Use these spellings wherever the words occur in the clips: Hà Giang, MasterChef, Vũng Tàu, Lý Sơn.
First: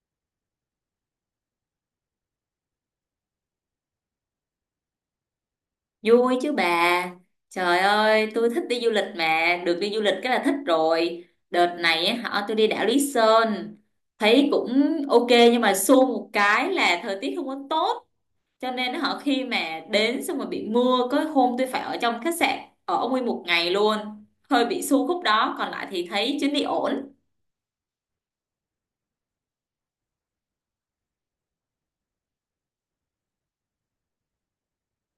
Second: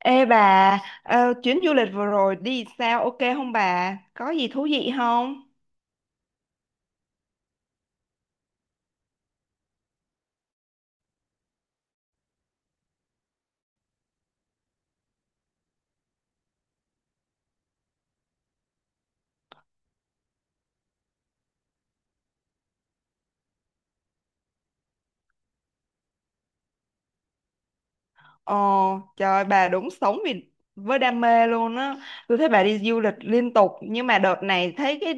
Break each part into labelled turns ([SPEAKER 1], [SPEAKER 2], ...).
[SPEAKER 1] Ê bà, chuyến du lịch vừa rồi đi sao ok không bà? Có gì thú vị không?
[SPEAKER 2] Vui chứ bà. Trời ơi, tôi thích đi du lịch mà, được đi du lịch cái là thích rồi. Đợt này á, họ tôi đi đảo Lý Sơn, thấy cũng ok nhưng mà xui một cái là thời tiết không có tốt, cho nên họ khi mà đến xong rồi bị mưa, có hôm tôi phải ở trong khách sạn ở nguyên một ngày luôn. Hơi bị xui khúc đó, còn lại thì thấy chuyến đi ổn.
[SPEAKER 1] Ồ, trời bà đúng sống vì với đam mê luôn á. Tôi thấy bà đi du lịch liên tục nhưng mà đợt này thấy cái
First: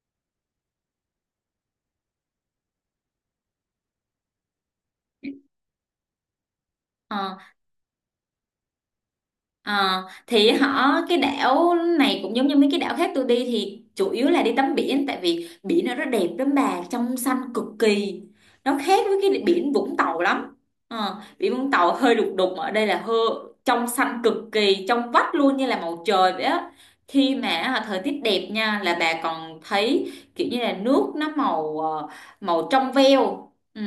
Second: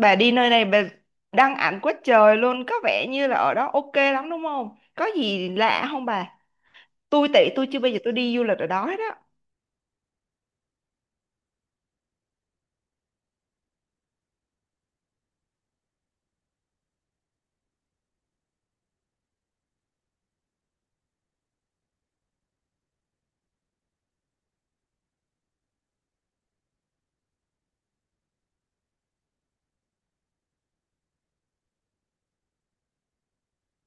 [SPEAKER 1] bà đi nơi này bà đăng ảnh quá trời luôn, có vẻ như là ở đó ok lắm đúng không? Có gì lạ không bà? Tôi
[SPEAKER 2] Ờ.
[SPEAKER 1] tị tôi chưa bao giờ tôi đi du lịch ở đó hết á.
[SPEAKER 2] Ờ, thì họ cái đảo này cũng giống như mấy cái đảo khác tôi đi thì chủ yếu là đi tắm biển, tại vì biển nó rất đẹp lắm bà, trong xanh cực kỳ, nó khác với cái biển Vũng Tàu lắm. Biển Vũng Tàu hơi đục đục, ở đây là hơi trong xanh cực kỳ, trong vắt luôn như là màu trời vậy á. Khi mà thời tiết đẹp nha là bà còn thấy kiểu như là nước nó màu màu trong veo. Ừ.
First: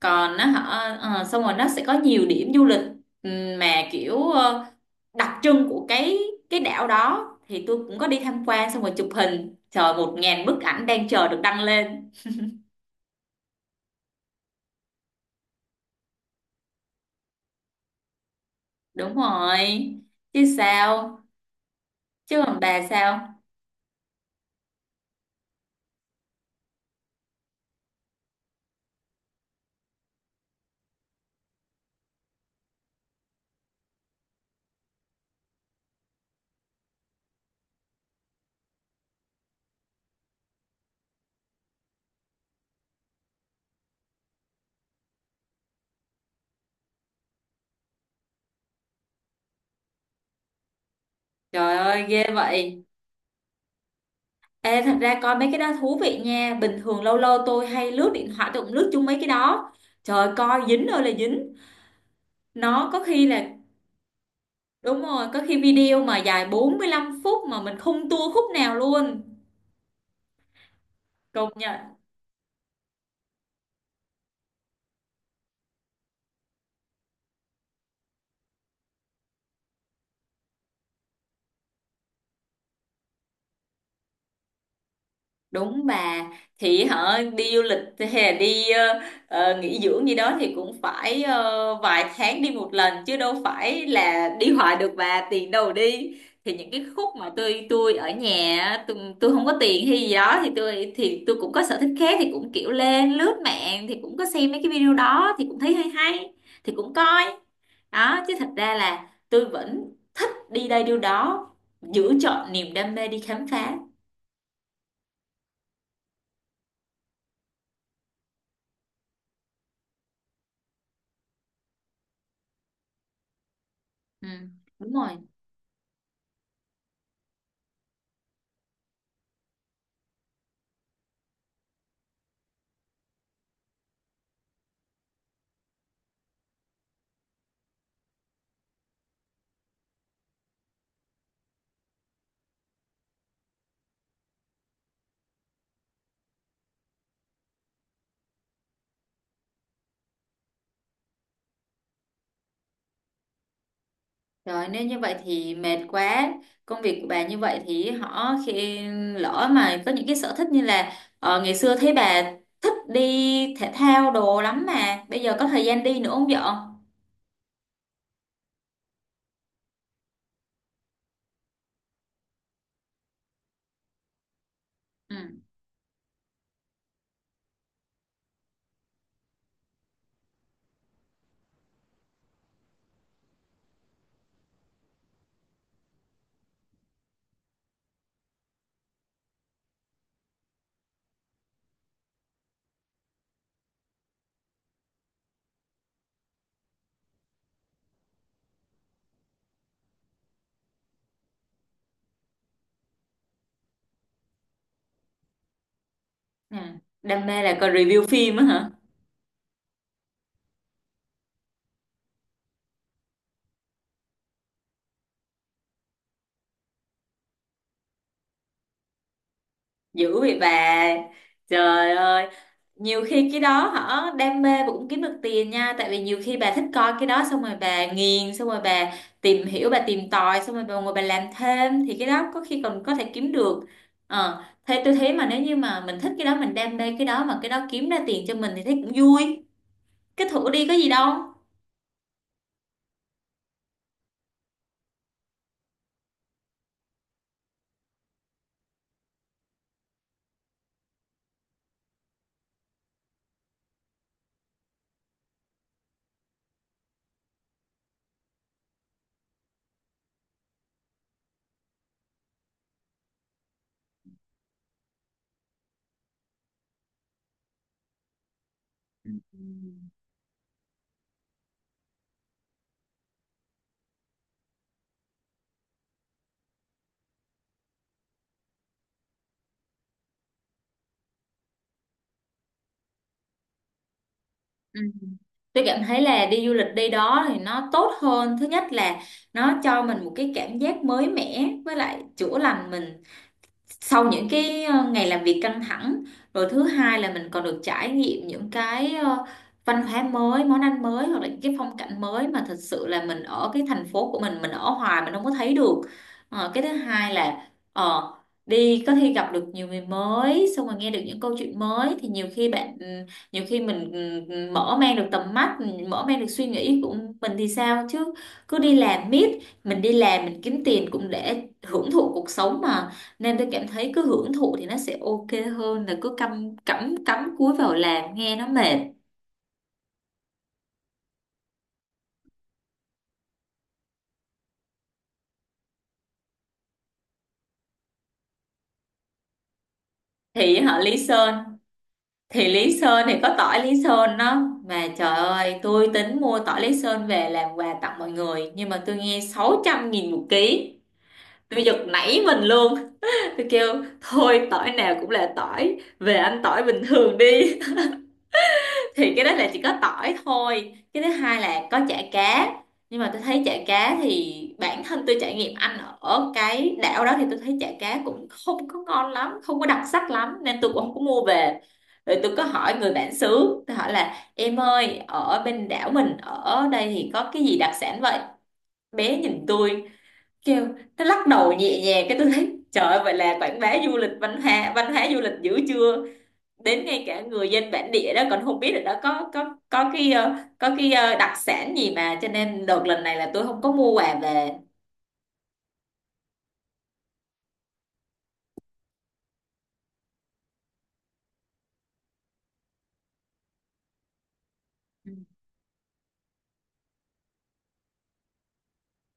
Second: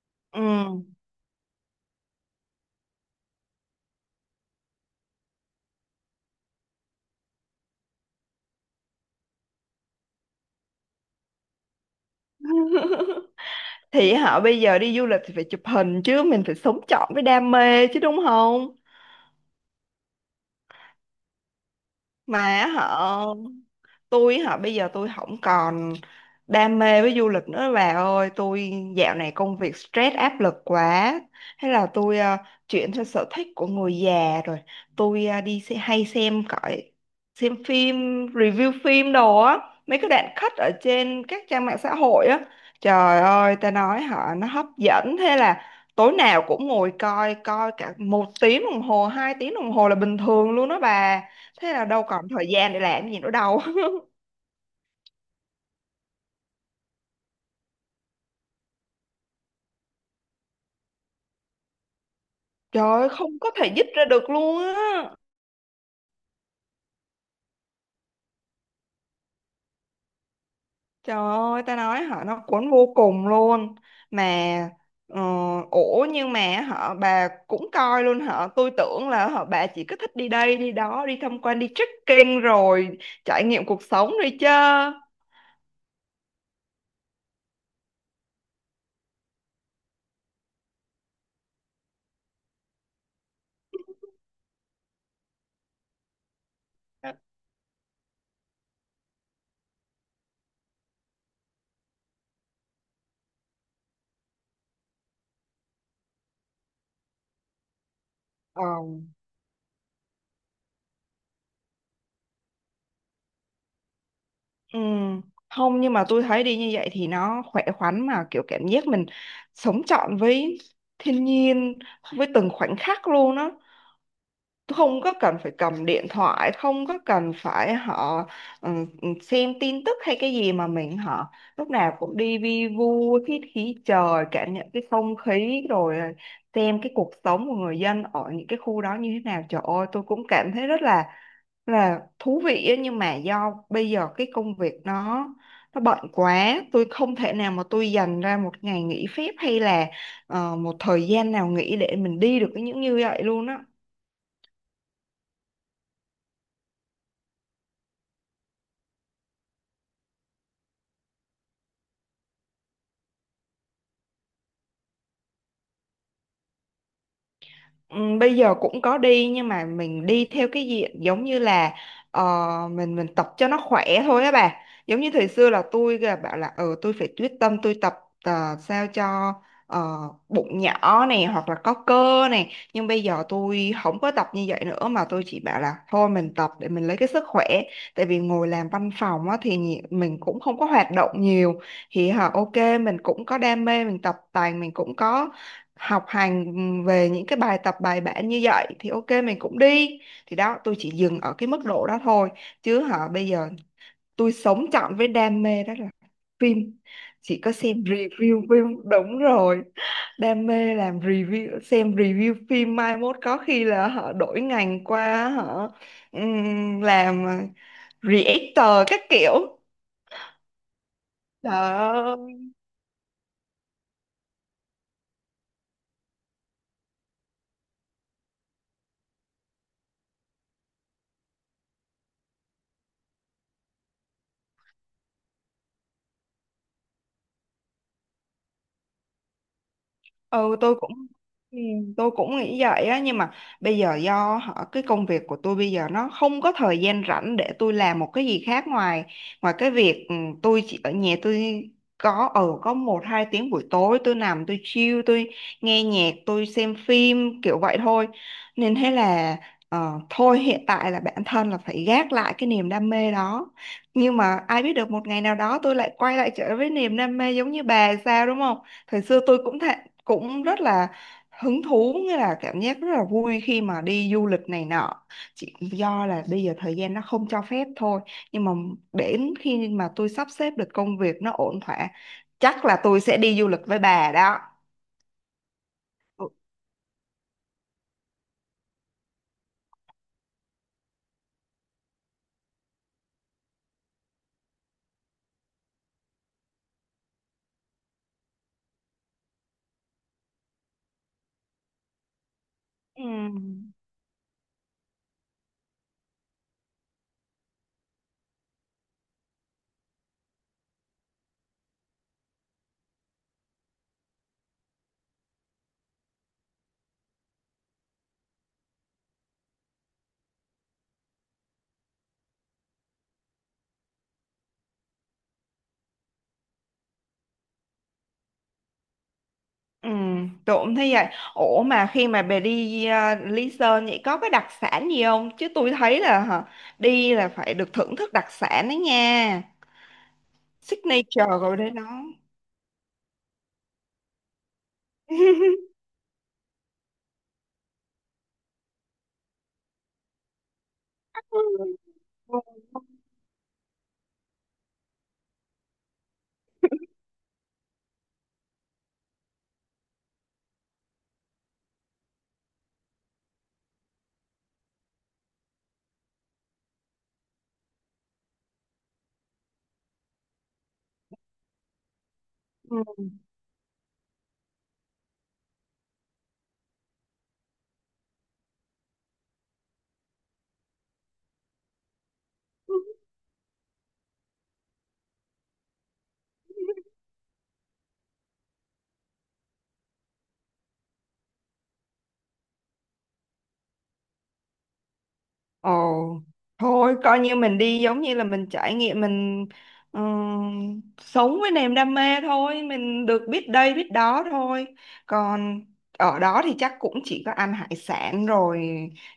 [SPEAKER 2] Còn
[SPEAKER 1] Ừ.
[SPEAKER 2] nó họ xong rồi nó sẽ có nhiều điểm du lịch, ừ, mà kiểu đặc trưng của cái đảo đó thì tôi cũng có đi tham quan, xong rồi chụp hình trời 1000 bức ảnh đang chờ được đăng lên.
[SPEAKER 1] Thì họ bây giờ đi du lịch thì phải chụp hình chứ mình phải sống trọn với đam mê chứ đúng không?
[SPEAKER 2] Đúng rồi, chứ sao.
[SPEAKER 1] Mà
[SPEAKER 2] Chứ còn
[SPEAKER 1] á
[SPEAKER 2] bà
[SPEAKER 1] họ
[SPEAKER 2] sao?
[SPEAKER 1] tôi họ bây giờ tôi không còn đam mê với du lịch nữa bà ơi, tôi dạo này công việc stress áp lực quá, thế là tôi chuyển theo sở thích của người già rồi. Tôi đi xe, hay xem cõi, xem phim, review phim đồ á, mấy cái đoạn cut ở trên các trang mạng xã hội á. Trời ơi ta nói họ nó hấp dẫn, thế là tối nào cũng ngồi coi, coi cả một tiếng đồng hồ, hai tiếng đồng hồ là bình thường luôn đó bà. Thế
[SPEAKER 2] Trời
[SPEAKER 1] là đâu
[SPEAKER 2] ơi
[SPEAKER 1] còn
[SPEAKER 2] ghê
[SPEAKER 1] thời gian để
[SPEAKER 2] vậy.
[SPEAKER 1] làm gì nữa đâu.
[SPEAKER 2] Ê, thật ra coi mấy cái đó thú vị nha, bình thường lâu lâu tôi hay lướt điện thoại tôi cũng lướt chung mấy cái đó, trời coi dính ơi là dính, nó
[SPEAKER 1] Trời
[SPEAKER 2] có
[SPEAKER 1] ơi
[SPEAKER 2] khi
[SPEAKER 1] không
[SPEAKER 2] là
[SPEAKER 1] có thể dứt ra được luôn á.
[SPEAKER 2] đúng rồi, có khi video mà dài 45 phút mà mình không tua khúc nào luôn.
[SPEAKER 1] Trời
[SPEAKER 2] Công
[SPEAKER 1] ơi ta
[SPEAKER 2] nhận.
[SPEAKER 1] nói họ nó cuốn vô cùng luôn. Mà ờ, ủa nhưng mà họ bà cũng coi luôn, họ tôi tưởng là họ bà chỉ có thích đi đây đi đó, đi tham quan, đi trekking rồi trải nghiệm cuộc sống rồi chứ.
[SPEAKER 2] Đúng bà, thì họ đi du lịch hay là đi nghỉ dưỡng gì đó thì cũng phải vài tháng đi một lần chứ đâu phải là đi hoài được bà, tiền đâu mà đi. Thì những cái khúc mà tôi ở nhà á, tôi không có tiền hay gì đó thì tôi cũng có sở thích khác thì cũng kiểu lên lướt mạng thì cũng có xem mấy cái video đó thì cũng thấy hay hay, thì cũng coi đó, chứ thật
[SPEAKER 1] Ờ.
[SPEAKER 2] ra là tôi vẫn thích đi đây đi đó, giữ chọn niềm đam mê đi khám phá.
[SPEAKER 1] Ừ. Không, nhưng mà tôi thấy đi như vậy thì nó khỏe khoắn, mà kiểu cảm giác mình sống trọn với thiên nhiên, với từng khoảnh khắc luôn á,
[SPEAKER 2] ừ, Đúng
[SPEAKER 1] không có
[SPEAKER 2] rồi.
[SPEAKER 1] cần phải cầm điện thoại, không có cần phải họ ừ, xem tin tức hay cái gì mà mình họ lúc nào cũng đi vi vu, hít khí trời, cảm nhận cái không khí, rồi xem cái cuộc sống của người dân ở những cái khu đó như thế nào. Trời ơi tôi cũng cảm thấy rất là thú vị ấy, nhưng mà do bây giờ cái công việc nó bận quá, tôi không thể nào mà tôi dành ra một ngày nghỉ phép hay là một thời gian nào nghỉ để mình đi được cái những như vậy luôn á.
[SPEAKER 2] Rồi nếu như vậy thì mệt quá. Công việc của bà như vậy thì họ khi lỡ mà có những cái sở thích như là ngày xưa thấy bà thích đi thể thao đồ lắm mà bây giờ có thời gian đi nữa không vợ?
[SPEAKER 1] Ừ, bây giờ cũng có đi nhưng mà mình đi theo cái diện giống như là ờ, mình tập cho nó khỏe thôi á bà, giống như
[SPEAKER 2] Ừ.
[SPEAKER 1] thời xưa là tôi là bảo là ờ tôi phải quyết tâm tôi tập sao cho ờ, bụng nhỏ này hoặc là có cơ này, nhưng bây giờ tôi không có tập như vậy nữa mà tôi chỉ bảo là thôi mình tập để mình lấy cái sức khỏe, tại vì ngồi làm văn phòng á, thì mình cũng không có hoạt động nhiều, thì hả ok mình cũng có đam mê, mình tập tành mình cũng có học hành về những cái bài tập bài bản, như vậy thì ok mình cũng đi. Thì đó tôi chỉ dừng ở cái mức độ đó thôi, chứ hả bây giờ tôi sống trọn với đam mê đó là
[SPEAKER 2] Ừ.
[SPEAKER 1] phim.
[SPEAKER 2] Đam
[SPEAKER 1] Chỉ
[SPEAKER 2] mê
[SPEAKER 1] có
[SPEAKER 2] là coi
[SPEAKER 1] xem
[SPEAKER 2] review phim
[SPEAKER 1] review
[SPEAKER 2] á hả?
[SPEAKER 1] phim, đúng rồi, đam mê làm review, xem review phim, mai mốt có khi là họ đổi ngành qua họ làm reactor các kiểu
[SPEAKER 2] Dữ vậy bà. Trời
[SPEAKER 1] đó.
[SPEAKER 2] ơi, nhiều khi cái đó hả đam mê và cũng kiếm được tiền nha, tại vì nhiều khi bà thích coi cái đó xong rồi bà nghiền, xong rồi bà tìm hiểu bà tìm tòi xong rồi bà ngồi bà làm thêm thì cái đó có khi còn có thể kiếm được. Ờ thế tôi thấy mà nếu như mà mình thích cái đó, mình đam mê cái đó mà cái đó kiếm ra tiền cho mình thì thấy cũng vui, cái thử
[SPEAKER 1] Ừ
[SPEAKER 2] đi có
[SPEAKER 1] tôi
[SPEAKER 2] gì
[SPEAKER 1] cũng
[SPEAKER 2] đâu.
[SPEAKER 1] ừ, tôi cũng nghĩ vậy á, nhưng mà bây giờ do họ cái công việc của tôi bây giờ nó không có thời gian rảnh để tôi làm một cái gì khác ngoài ngoài cái việc tôi chỉ ở nhà tôi có ở có một hai tiếng buổi tối tôi nằm tôi chill, tôi nghe nhạc tôi xem phim kiểu vậy thôi, nên thế là thôi hiện tại là bản thân là phải gác lại cái niềm đam mê đó, nhưng mà ai biết được một ngày nào đó tôi lại quay lại trở với niềm đam mê giống như bà sao, đúng không? Thời
[SPEAKER 2] Ừ.
[SPEAKER 1] xưa tôi cũng thế, cũng rất là hứng thú, nghĩa là cảm giác rất là vui khi mà đi du lịch này nọ, chỉ do là bây giờ thời gian nó không cho phép thôi, nhưng mà đến khi mà tôi sắp xếp được công việc nó ổn thỏa, chắc là tôi sẽ đi du lịch với bà đó.
[SPEAKER 2] Ừ. Tôi cảm thấy là
[SPEAKER 1] Ừ.
[SPEAKER 2] đi du lịch đi đó thì nó tốt hơn. Thứ nhất là nó cho mình một cái cảm giác mới mẻ với lại chữa lành mình sau những cái ngày làm việc căng thẳng. Rồi thứ hai là mình còn được trải nghiệm những cái văn hóa mới, món ăn mới hoặc là những cái phong cảnh mới mà thật sự
[SPEAKER 1] ừ,
[SPEAKER 2] là mình ở cái thành phố của mình ở hoài mình không có thấy được. Ờ, cái thứ hai là đi có khi gặp được nhiều người mới, xong rồi nghe được những câu chuyện mới thì nhiều khi bạn nhiều khi mình mở mang được tầm mắt, mình mở mang được suy nghĩ của mình thì sao chứ cứ đi làm miết. Mình đi làm mình kiếm tiền cũng để hưởng thụ cuộc sống mà, nên tôi cảm thấy cứ hưởng thụ thì nó sẽ ok hơn là cứ cắm cắm cắm cúi vào làm nghe nó mệt.
[SPEAKER 1] ừ, tôi cũng thấy vậy. Ủa mà khi mà bà đi Lý Sơn vậy có cái đặc sản gì không? Chứ tôi thấy là hả, đi là phải được thưởng thức đặc sản đấy nha,
[SPEAKER 2] Thì họ Lý
[SPEAKER 1] signature
[SPEAKER 2] Sơn,
[SPEAKER 1] rồi đấy nó.
[SPEAKER 2] thì Lý Sơn thì có tỏi Lý Sơn đó, mà trời ơi tôi tính mua tỏi Lý Sơn về làm quà tặng mọi người nhưng mà tôi nghe 600.000 một ký, tôi giật nảy mình
[SPEAKER 1] Ừ.
[SPEAKER 2] luôn. Tôi kêu thôi tỏi nào cũng là tỏi, về ăn tỏi bình thường đi. Thì cái đó là chỉ có tỏi thôi, cái thứ hai là có chả cá, nhưng mà tôi thấy chả cá thì bản thân tôi trải nghiệm ăn ở cái đảo đó thì tôi thấy chả cá cũng không có ngon lắm, không có đặc sắc lắm nên tôi cũng không có mua về. Rồi tôi có hỏi người bản xứ, tôi hỏi là em ơi ở bên đảo mình ở đây thì có cái gì đặc sản vậy, bé nhìn tôi kêu, nó lắc đầu nhẹ nhàng cái tôi thấy trời
[SPEAKER 1] Ừ.
[SPEAKER 2] ơi, vậy là quảng bá du lịch văn hóa, văn hóa du lịch dữ chưa, đến ngay cả người dân bản địa đó còn không biết là đó có cái đặc sản gì, mà cho nên đợt lần này là tôi không có mua quà về.
[SPEAKER 1] Ồ, thôi coi như mình đi giống như là mình trải nghiệm, mình sống với niềm đam mê thôi, mình được biết đây biết đó thôi.
[SPEAKER 2] Ừ.
[SPEAKER 1] Còn ở đó thì chắc cũng chỉ có ăn hải sản rồi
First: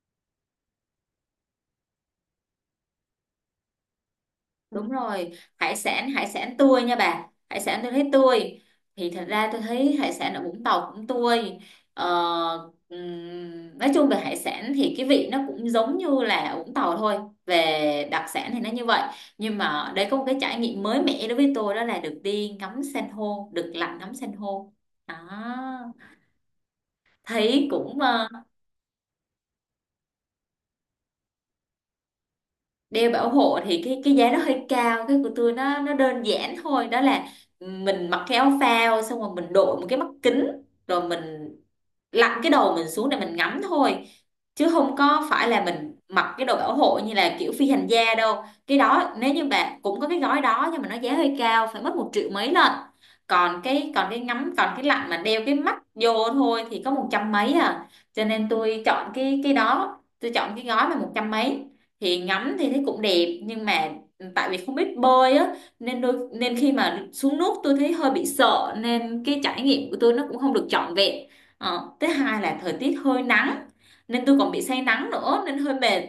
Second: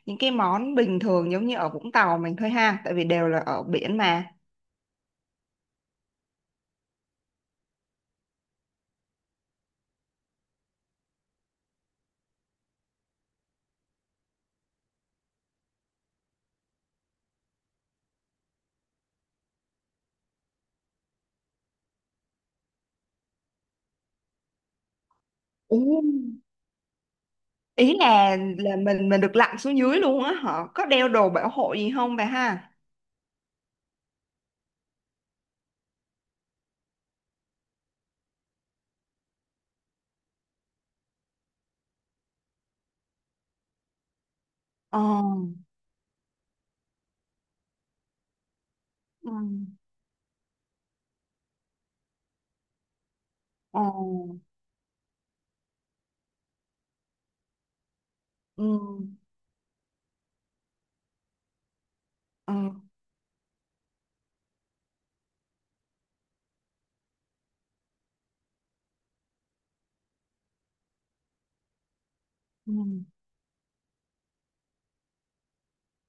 [SPEAKER 1] những cái món bình thường giống như ở Vũng Tàu mình thôi ha, tại vì đều là ở biển mà.
[SPEAKER 2] Đúng rồi, hải sản, hải sản tươi nha bà, hải sản tôi thấy tươi, thì thật ra tôi thấy hải sản ở Vũng Tàu cũng tươi, ờ, nói chung về hải sản thì cái vị nó cũng giống như là ở Vũng Tàu thôi, về đặc sản thì nó như vậy. Nhưng mà đây có một cái trải nghiệm mới mẻ đối với tôi đó là được đi ngắm san hô, được lặn ngắm san hô đó,
[SPEAKER 1] Ừ.
[SPEAKER 2] thấy
[SPEAKER 1] Ý
[SPEAKER 2] cũng
[SPEAKER 1] là mình được lặn xuống dưới luôn á, họ có đeo đồ bảo hộ gì không bà ha?
[SPEAKER 2] đeo bảo hộ thì cái giá nó hơi cao, cái của tôi nó đơn giản thôi, đó là mình mặc cái áo phao, xong rồi mình đội một cái mắt kính rồi mình lặn cái đầu mình xuống để mình ngắm thôi, chứ không
[SPEAKER 1] Ờ.
[SPEAKER 2] có phải là mình mặc cái đồ bảo hộ như là kiểu phi hành gia đâu. Cái đó
[SPEAKER 1] Ừ.
[SPEAKER 2] nếu như bạn cũng có cái gói đó nhưng mà nó giá hơi cao, phải mất một triệu mấy lần. Còn
[SPEAKER 1] Ờ.
[SPEAKER 2] cái còn cái ngắm, còn cái lặn mà đeo cái mắt vô thôi thì có một trăm mấy à, cho nên
[SPEAKER 1] Ừ.
[SPEAKER 2] tôi chọn cái đó, tôi chọn cái gói mà một trăm mấy. Thì
[SPEAKER 1] Ừ.
[SPEAKER 2] ngắm thì thấy cũng đẹp nhưng mà tại vì không biết bơi á nên đôi nên khi mà xuống nước tôi thấy hơi bị sợ nên cái trải nghiệm của tôi nó cũng không được trọn vẹn. Ờ, thứ hai là
[SPEAKER 1] Ừ.
[SPEAKER 2] thời tiết hơi nắng nên tôi còn bị say nắng nữa nên hơi mệt.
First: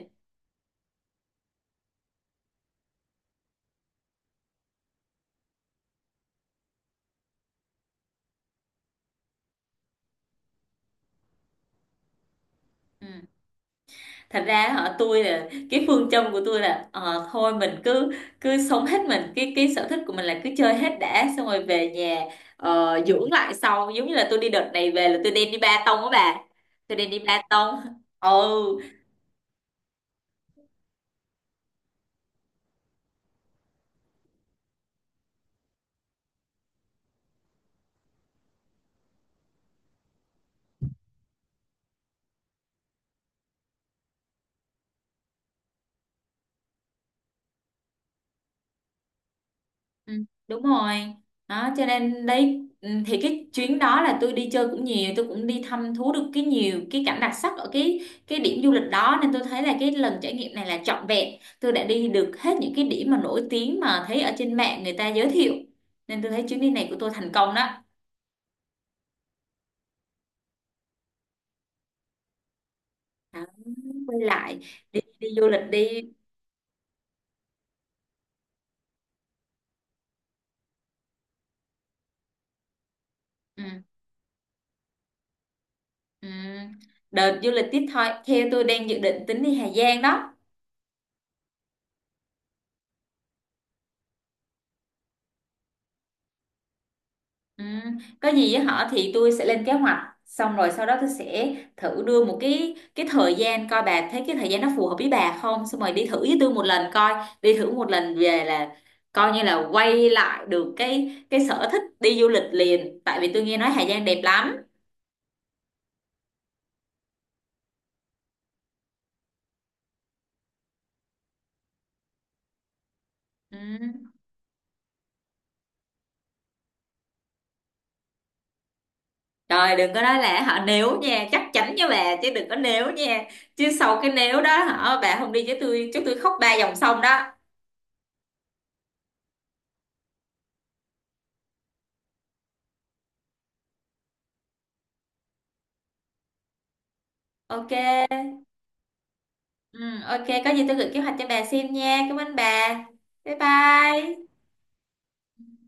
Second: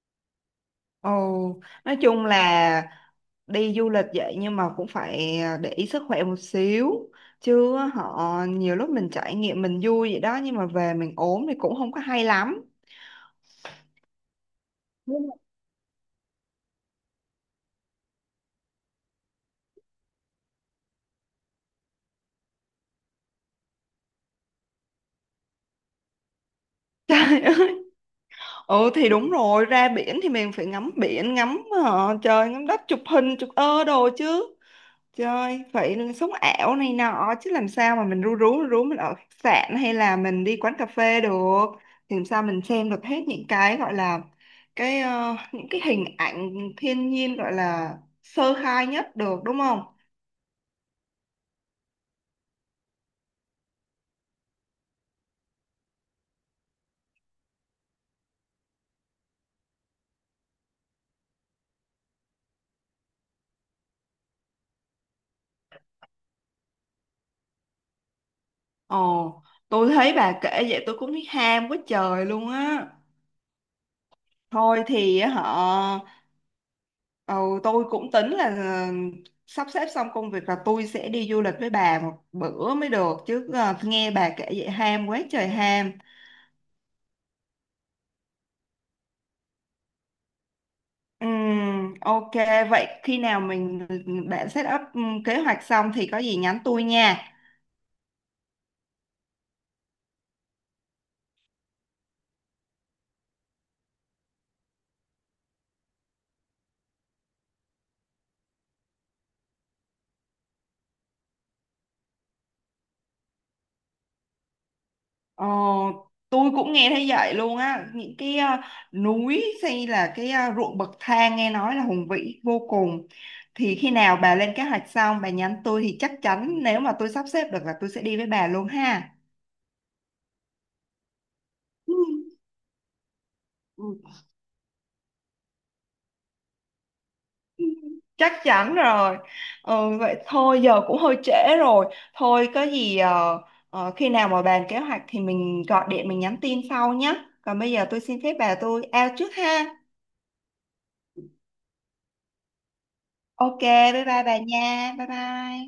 [SPEAKER 1] Ồ, nói chung là đi du lịch vậy nhưng mà cũng phải à, để ý sức khỏe một xíu, chứ họ nhiều lúc mình trải nghiệm mình vui vậy đó nhưng mà về mình ốm thì cũng không có hay lắm.
[SPEAKER 2] Ừ. Thật ra hả
[SPEAKER 1] Đúng
[SPEAKER 2] tôi
[SPEAKER 1] rồi.
[SPEAKER 2] là cái phương châm của tôi là thôi mình cứ cứ sống hết mình, cái sở thích của mình là cứ chơi hết đã, xong rồi về nhà dưỡng lại sau. Giống như là tôi đi đợt này về là tôi đem đi ba tông á bà, tôi đem đi ba tông. Ừ.
[SPEAKER 1] Ừ thì đúng rồi, ra biển thì mình phải ngắm biển, ngắm trời ngắm đất, chụp hình chụp ơ đồ chứ, chơi vậy là sống ảo này nọ, chứ làm sao mà mình ru rú mình ở khách sạn hay là mình đi quán cà phê được, thì làm sao mình xem được hết những cái gọi là cái những cái hình ảnh thiên nhiên gọi là sơ khai nhất được, đúng không?
[SPEAKER 2] Ừ, đúng rồi, đó cho nên đấy thì cái chuyến đó là tôi đi chơi cũng nhiều, tôi cũng đi thăm thú được cái nhiều cái cảnh đặc sắc ở cái điểm du lịch đó nên tôi thấy là cái lần trải nghiệm này là trọn vẹn, tôi đã đi được hết những cái điểm mà nổi tiếng mà thấy ở trên mạng người ta giới thiệu nên tôi thấy chuyến đi này của tôi thành công đó.
[SPEAKER 1] Ồ, tôi thấy bà kể vậy tôi cũng thấy ham quá trời luôn á.
[SPEAKER 2] Đó, quay lại,
[SPEAKER 1] Thôi
[SPEAKER 2] đi
[SPEAKER 1] thì
[SPEAKER 2] đi
[SPEAKER 1] á
[SPEAKER 2] du lịch
[SPEAKER 1] họ
[SPEAKER 2] đi.
[SPEAKER 1] ừ, tôi cũng tính là sắp xếp xong công việc là tôi sẽ đi du lịch với bà một bữa mới được chứ,
[SPEAKER 2] Ừ,
[SPEAKER 1] ờ, nghe bà kể vậy ham quá trời ham.
[SPEAKER 2] ừ. Đợt du lịch tiếp thôi theo tôi đang dự định tính đi Hà Giang đó.
[SPEAKER 1] Ok, vậy khi nào mình bạn set up kế hoạch xong thì có gì nhắn tôi nha.
[SPEAKER 2] Ừ. Có gì với họ thì tôi sẽ lên kế hoạch, xong rồi sau đó tôi sẽ thử đưa một cái thời gian coi bà thấy cái thời gian nó phù hợp với bà không, xong rồi đi thử với tôi một lần coi. Đi thử một lần về là coi như là quay lại được cái sở thích đi du lịch liền, tại vì tôi nghe nói Hà Giang đẹp lắm.
[SPEAKER 1] Ờ, tôi cũng nghe thấy vậy luôn á, những cái núi hay là cái ruộng bậc thang nghe nói là hùng vĩ vô cùng.
[SPEAKER 2] Ừ.
[SPEAKER 1] Thì khi nào bà lên kế hoạch xong bà nhắn tôi thì chắc chắn nếu mà tôi sắp xếp được là tôi sẽ đi với bà luôn ha.
[SPEAKER 2] Trời đừng có nói là họ nếu nha, chắc chắn với
[SPEAKER 1] Ừ.
[SPEAKER 2] bà chứ đừng có nếu nha, chứ
[SPEAKER 1] ừ,
[SPEAKER 2] sau cái nếu đó hả bà không đi với tôi chứ tôi khóc ba dòng sông đó.
[SPEAKER 1] ừ, chắc chắn rồi. Ừ, vậy thôi giờ cũng hơi trễ rồi, thôi có gì khi nào mà bàn kế hoạch thì mình gọi điện mình nhắn tin sau nhé, còn
[SPEAKER 2] Ok.
[SPEAKER 1] bây giờ tôi xin phép bà tôi out trước ha.
[SPEAKER 2] Ừ, ok, có gì tôi gửi kế hoạch cho bà xem nha. Cảm ơn bà. Bye
[SPEAKER 1] Ok, bye bye
[SPEAKER 2] bye.
[SPEAKER 1] bà nha, bye bye.